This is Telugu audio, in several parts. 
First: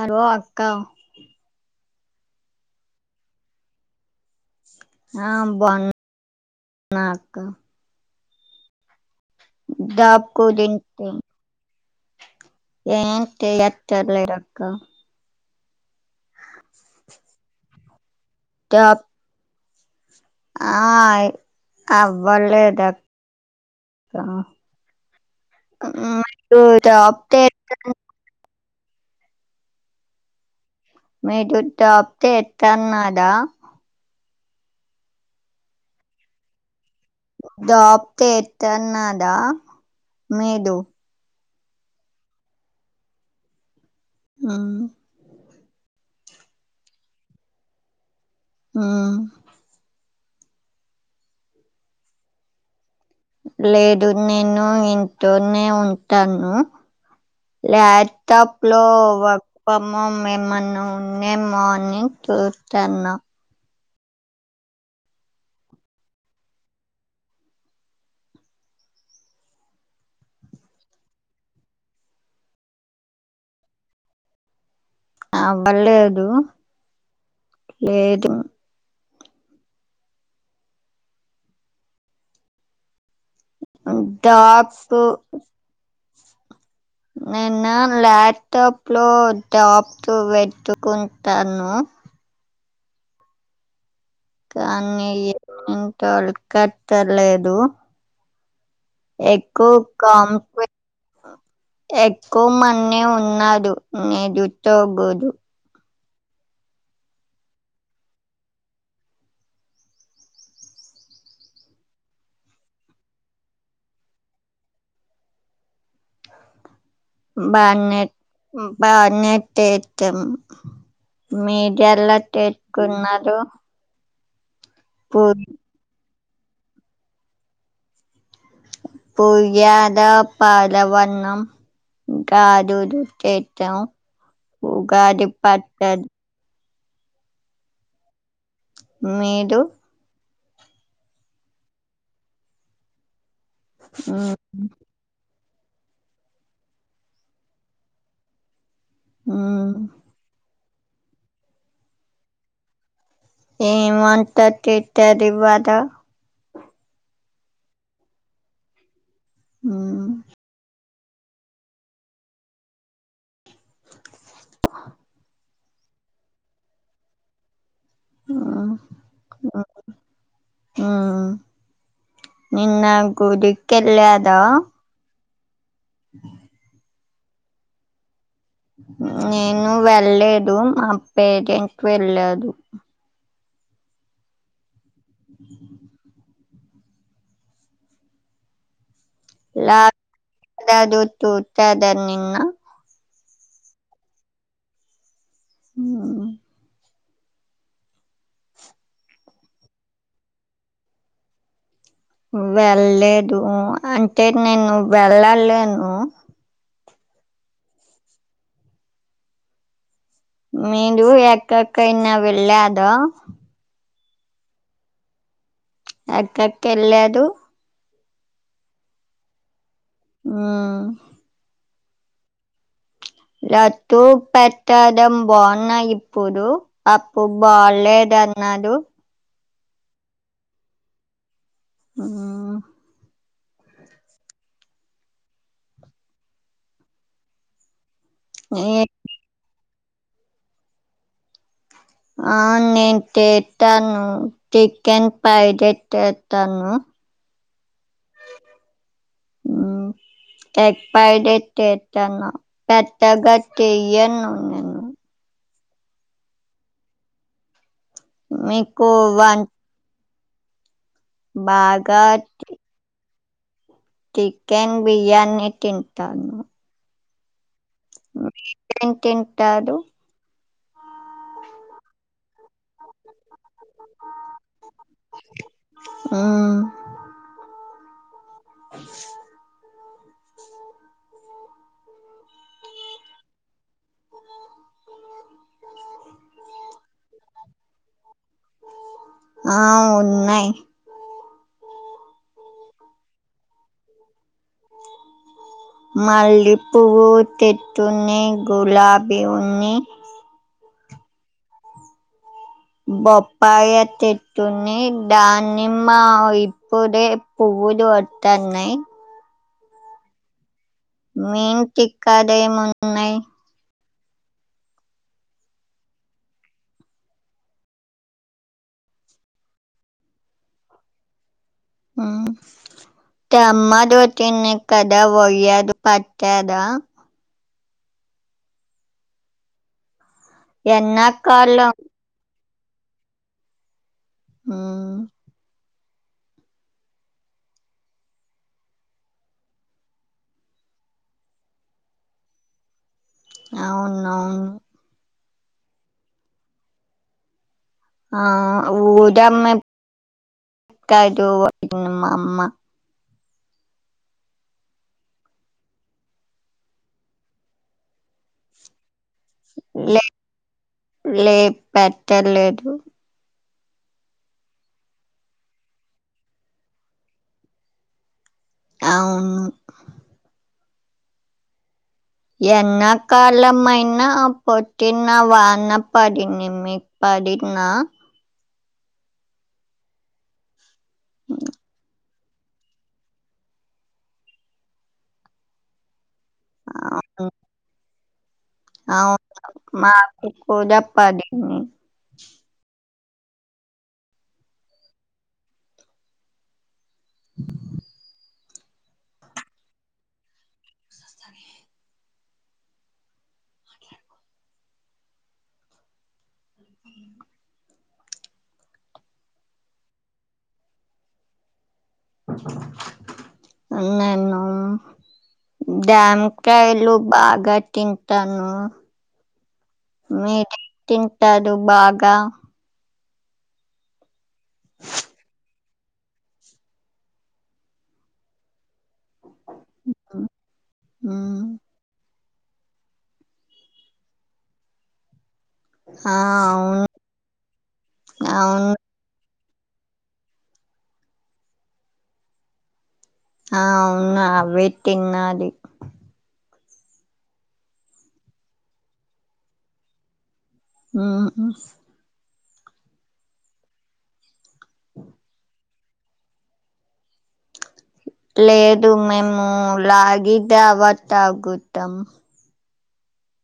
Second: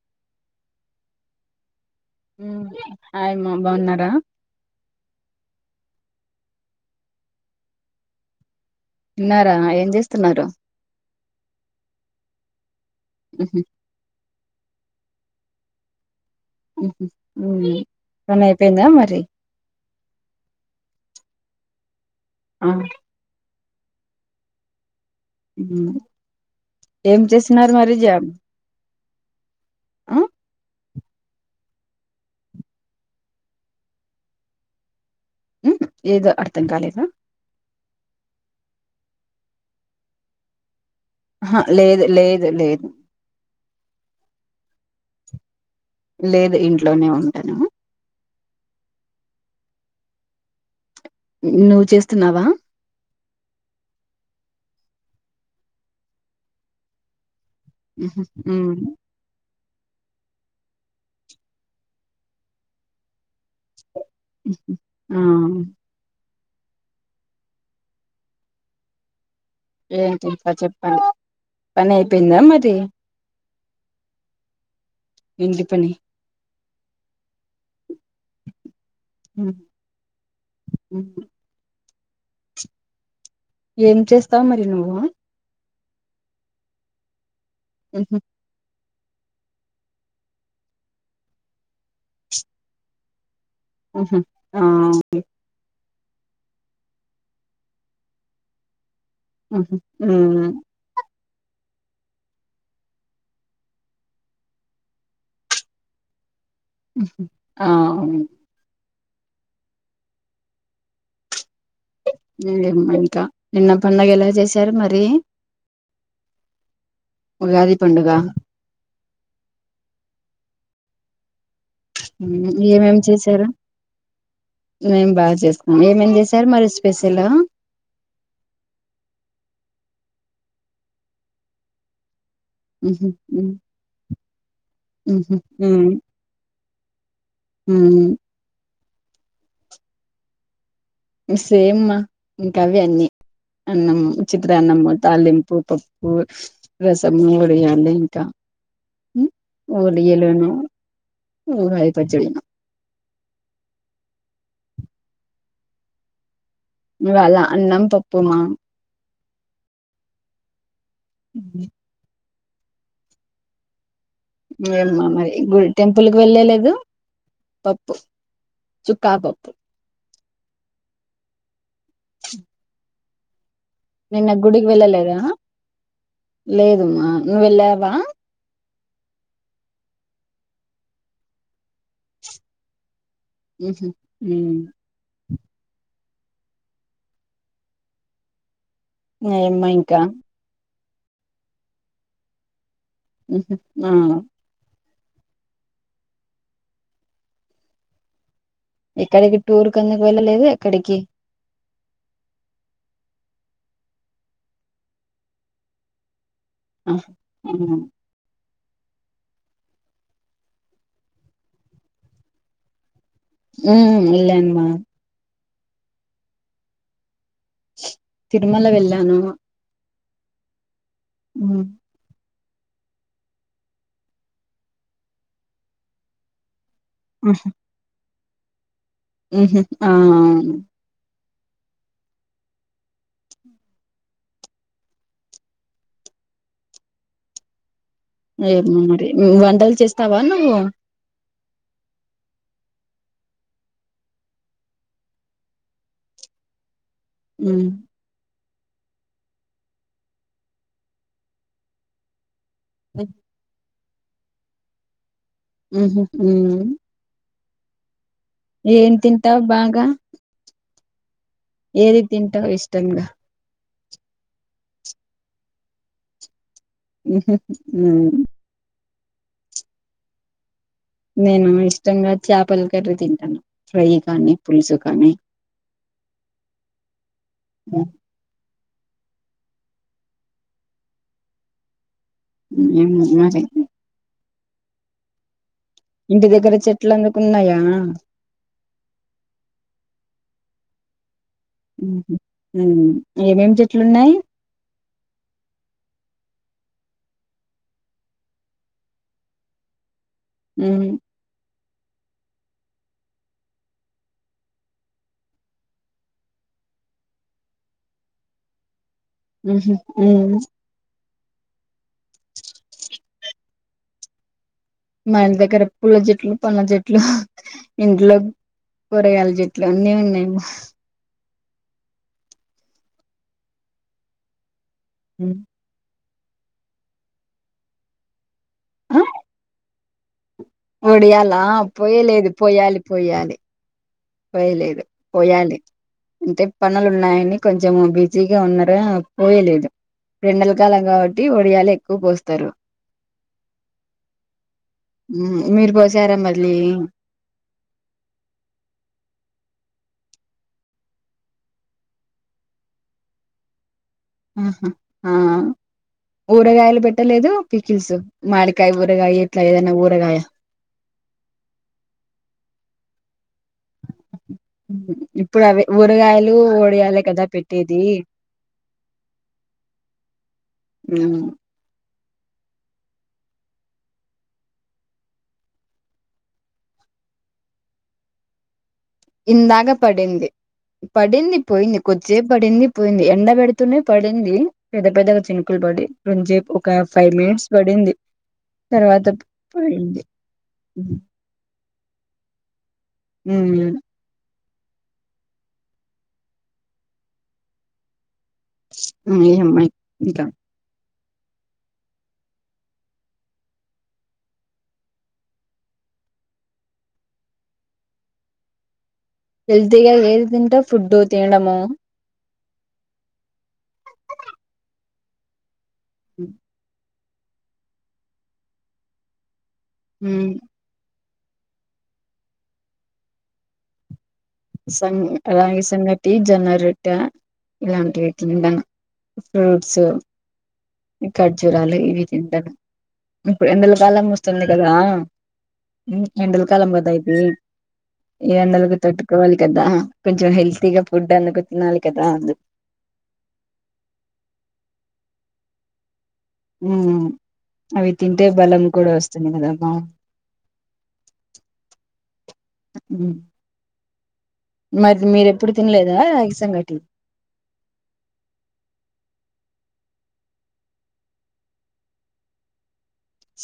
హలో అక్కా ఉ అయమ్మా బాగున్నారా ఆ బాగున్నా అక్క తిన్నారా ఏం దాకో చేస్తున్నారు దునుకుతది, ఎంటి ఉహు, ఎత్తర్లక్క హు పని అయిపోయిందా మరి ఆయ్ ఆ అవ్వలేదు అక్క జాబ్ ఏం చేసినారు చేస్తున్న మరి జాబ్ ఆ మీరు జాబ్ చేతన్నారా ఉ ఏదో అర్థం కాలేదా జాబ్ చేతున్నారా మీరు ఆహా లేదు లేదు లేదు ఆ లేదు ఇంట్లోనే ఉంటాను, ఆ నువ్వు చేస్తున్నావా, లేదు నేను ఇంట్లో నే ఉంటాను, ఉహు, లాప్టాప్ ఉమ్, లో వర్క్ ఫాం హోం మిమ్మల్ని ఉండే మనింగ్ చూతాన ఆ ఏంటింకా చెప్పండి పని అయిపోయిందా మరి ఇంటి పని అవ్వలేదు లేదు ఉ ఉ ఏం చేస్తావు మరి నువ్వు దాస్కూ నిన్న ఉహు, లాప్టాప్ లో టాప్ తో వెట్టుకుంటాను, ఉహు, ఆ కానీ ఇంతకట్టలేదు ఎగ్ ఉహు, కమ్ ఉమ్, ఎక్కువ మన్నే ఉన్నాడు నది తగూదు ఆ అవును ఎమ్మా ఇంకా నిన్న పండుగ ఎలా చేశారు మరి ఉగాది బాగానే పండుగ బాగానే చెచము మీరు ఎలా ఏమేం చేసుకున్నారు చేశారు మేం పు బాగా చేసుకున్నాం ఏమేం చేశారు మరి స్పెషల్ పులిహోర, పరవాన్నం కాదు ద ఉహు చేతం ఉగాది పచ్చడి, ఉ మీరు సేమ్మా ఇంక అవి అన్నీ అన్నము మ్మ్ ఉచిత్ర అన్నము తాలిం ఉప్పు పప్పు రసము ఒడియా అడి ఇంకా మ్మ్ ఓడియలును, ఉగాది పచ్చడి, ఏం వంట చేశారు ఇవ్వాళ ఇవాళ అన్నం పప్పు మా ఉ ఉ ఏమ్మా మరి గు టెంపుల్కి వెళ్ళలేదు, ఉప్పు చుక్కా పప్పు హ నిన్న గుడి నిన్న గుడికి వెళ్ళలేదా లేదమ్మా నువ్వు వెళ్ళావా నేను వెళ్లేదు మా పేరెంట్స్ వెళ్ళారు ఉహు ఉ ఏమ్మా ఇంకా చూసారా నిన్న ఉహు ఉ ఉ ఎక్కడికి టూర్కి ఎందుకు వెళ్ళలేదు ఎక్కడికి వెళ్లేదు అంటే నేను వెళ్ళలేను ఆహా ఆ మీరు ఎక్కడికైనా వెళ్ళారా ఉ వెళ్ళానమ్మ ఎక్కకి వెళ్ళారు తిరుమల వెళ్ళాను ఆ అ లడ్డు ప్రసాదం బాగుందా ఇప్పుడు అప్పుడు ఉహ్. బాగులేదు అన్నారు ఉహు అవునా ఆ లేదమ్మ నే- లేదు వంటలు చేస్తావా నువ్వు ఆ నేను చేస్తాను చికెన్ ఫ్రైడ్ రైస్ చేస్తాను ఉ ఎగ్ ఫ్రైడ్ రైస్ చేస్తాను పెద్దగా చే యను నేను ఉహు ఉ మీకు ఏం తింటావ్ వన్ బాగా ఏది బాగా తింటావ్ ఇష్టంగా చికెన్ బిర్యానీ తింటాను ఉహు ఉ ఎం తింటారు నేను ఇష్టంగా చేపల కర్రీ తింటాను ఫ్రై కానీ పులుసు కానీ మ్మ్. పులుసు ఉ ఇంటి దగ్గర చెట్లు ఎందుకున్నాయమ్మ ఆ ఉన్నాయి ఏమేమి చెట్లున్నాయి మల్లె పువ్వు చెట్లున్నాయి గులాబీ ఉన్నయి ఉ బొప్పయ చెట్లున్నాయి దానిమ్మ ఇప్పుడే పూ పూలు వత్తాన్నయి హ్మ్మ్ ఉ మీ ఇంటికాడేమున్నయి మా ఇంటి దగ్గర పుల్ల చెట్లు పండ్ల చెట్లు ఇంట్లో కూరగాయల చెట్లు అన్నీ ఉన్నాయమ్మ ఉమ్. [unintelligible] కేద ఆ ఒడియాలా ఎన్నకాలం పోయ లేదు పోయాలి పోయాలి పోయలేదు ఉమ్ పోయాలి అంటే పనులు ఉన్నాయని కొంచం బిజీగా ఉన్నార పోయలేదు ఎండల కాలం కాబట్టి వడియాల ఎక్కువ పోస్తారు అవును అవును మీరుపోసారా మరి లిల్లు ఆ ఊదమేం అక్కాదో ఉంది మా అమ్మ ఆహా ఆ ఊరగాయలు పెట్టలేదు పీకిల్సు మాడికాయ ఉ ఊరగాయ ఎట్లా ఏదన్న లే ఊరగాయ లే పెట్టలేదు ఇప్పుడు అవే ఊరగాయలు ఒడియలే కదా పెట్టేది అవును హ్మ్ ఎన్న కాలమైనా పోటినా వాన పడిని మికుప పడిన్నా ఇందాక పడింది పడింది పోయింది కొ చ్చేపు పడింది పోయింది ఎండ పెడుతూనే పడింది పెద్ద పెద్ద గా చినుకులు పడి కొంచేపు ఒక ఫైవ్ మినిట్స్ పడింది తర్వాత అవు పోయింది మాకు కూడా పడింది హ్మ్మ్ [inaudible] మీమ్మాయి ఇంకా [inaudible] హెల్తీగా ఏది తింటావ్ ఫుడ్డు తినడము నేను డ్యాంకాయలు బాగా తింటాను మీరు తింటారు బాగా సంగ్ రాగి సంగటి జొన్న రొట్ట ఇలాంటివి తిన్న ఫ్రూట్స్ హ్మ్. ఖర్జూరాలు ఇవి తింటారు ఇప్పుడు ఎండల కాలం వస్తుంది కదా ఉ ఆ! ఎండలకాలం అవును కదా ఇది ఈ అవును ఎండలకి తట్టుకోవాలి కదా కొంచెం హెల్తీగా ఫుడ్ అందుకు తినాలి కదా అందు ఆ అవును అవే తినాలి ఉ అవి తింటే బలం కూడా వస్తుంది కదా బ ఆ అ మరి మీరేప్పుడు తిన్లేదా ఇసంగటి లేదు మేము లాగి జవా తాగుతాం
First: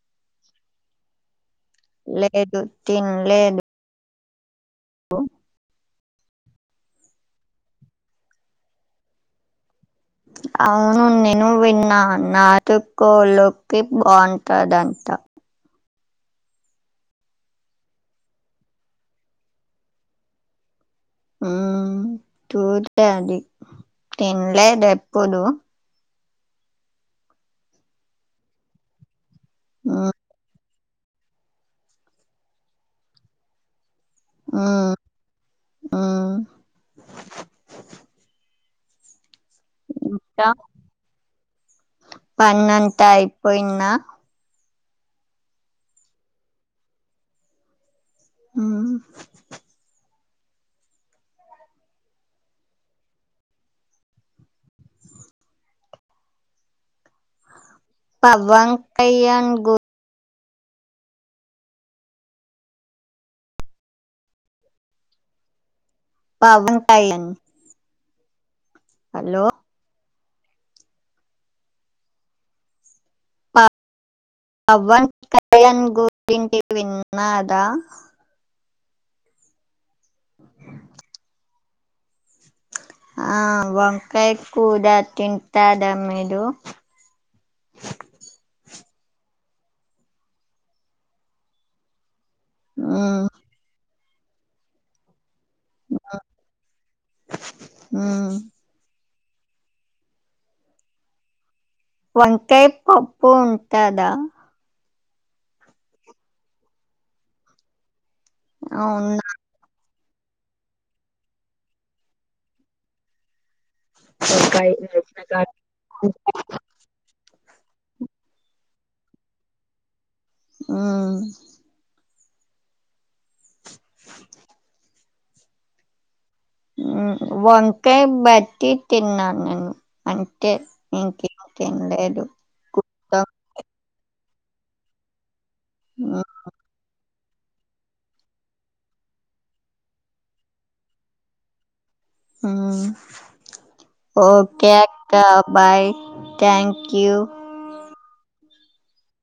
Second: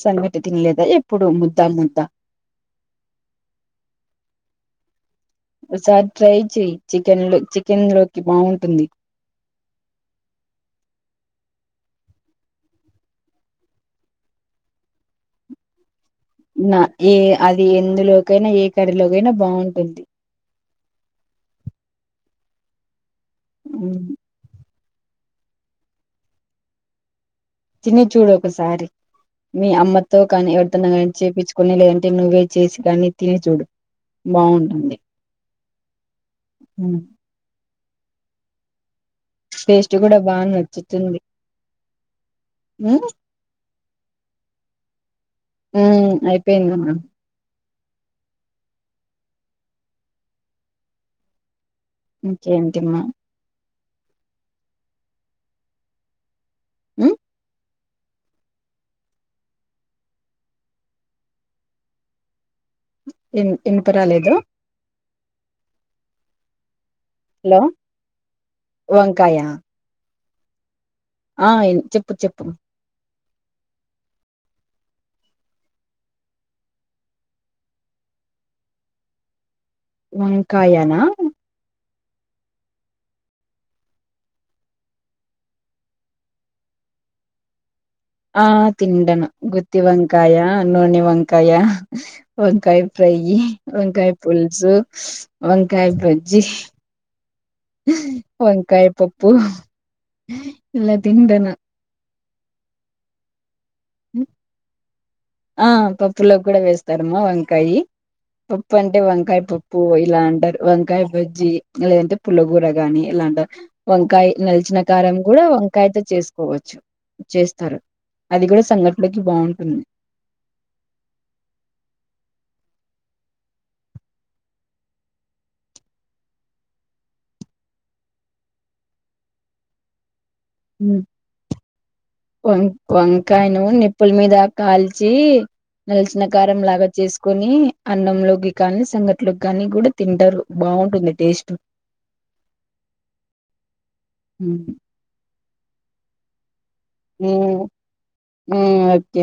సంగటి తిన్లేదా ఎప్పుడు ము లేదు తిన్ లేదు హలో ఒకసారి ట్రై చేయి చికెన్ లో చికెన్ లోకి బాగుంటుంది [inaudible] అవును నేను విన్నా నాటు కోలోకి బాగుంటదంట నా ఏ అది ఎందులోకైనా ఏ కర్రీ లోకైనా బాగుంటుంది చూళ్ళే అది తిన్లేదు ఎప్పుడు తిని చూడు ఒకసారి మీ మ్మ్, అమ్మతో కానీ ఎవ తోన్న గాని చేపిచుకొని లేదంటే నువ్వే చేసి కాని తిని చూడు మ్మ్, బాగుంటుంది మ్. టేస్ట్ కూడా బాగ నచ్చుతుంది పన్నంత ఉమ్ అయిపోయింద హు అయిపోయిందమ్మా ఆ ఇంకేంటిమ హు పవన్ కళ్యాణ్ గు ఇనప రాలేదు పవన్ కళ్యాణ్ హలో వంకాయ హలో ఆ చెప్పు చెప్పు పవన్ కళ్యాణ్ గురించి విన్నార వంకాయ న ఆ వంకాయ కూర తింటార మీరు [inaudible] ఆ తింటను గుత్తి వంకాయ నూని వంకాయ వంకాయ ఫ్రై మ్మ్, వంకాయ పుల్సు వంకాయ భజ్జి మ్మ్. వంకాయ పోప్పు ఇలా తింటన వంకాయ్ పప్పు ఉంటాద ఆ పప్పులో కూడ వేస్తారమ్మా వంకాయ పప్పు అంటే అవునా వంకాయ పప్పు ఇలాఅంటారు వంకాయ బజ్జి లేదంటే పుల్లగూర గాని ఇలా అంటారు వంకాయ నలిచిన కారం కూడా వంకాయతో చేసుకోవచ్చు చే స్తారు అది కూడ సంఘటి లోకి బాగుంటుంది ఆ [inaudible] వంకాయ బజ్జి తిన్నాను నేను ఇంకేం తినలేదు వంకాయను ఉప్పుల మీద కాల్చి నలిచిన కారం లాగ చేసు కొని అన్నంలోకి కానీ సంగట్లోకి కానీ కూడా తింటారు బాగుంటుంది టేస్ట్ హ్మ్. ఒకే అక్క బాయ్ థాంక్ ఒకే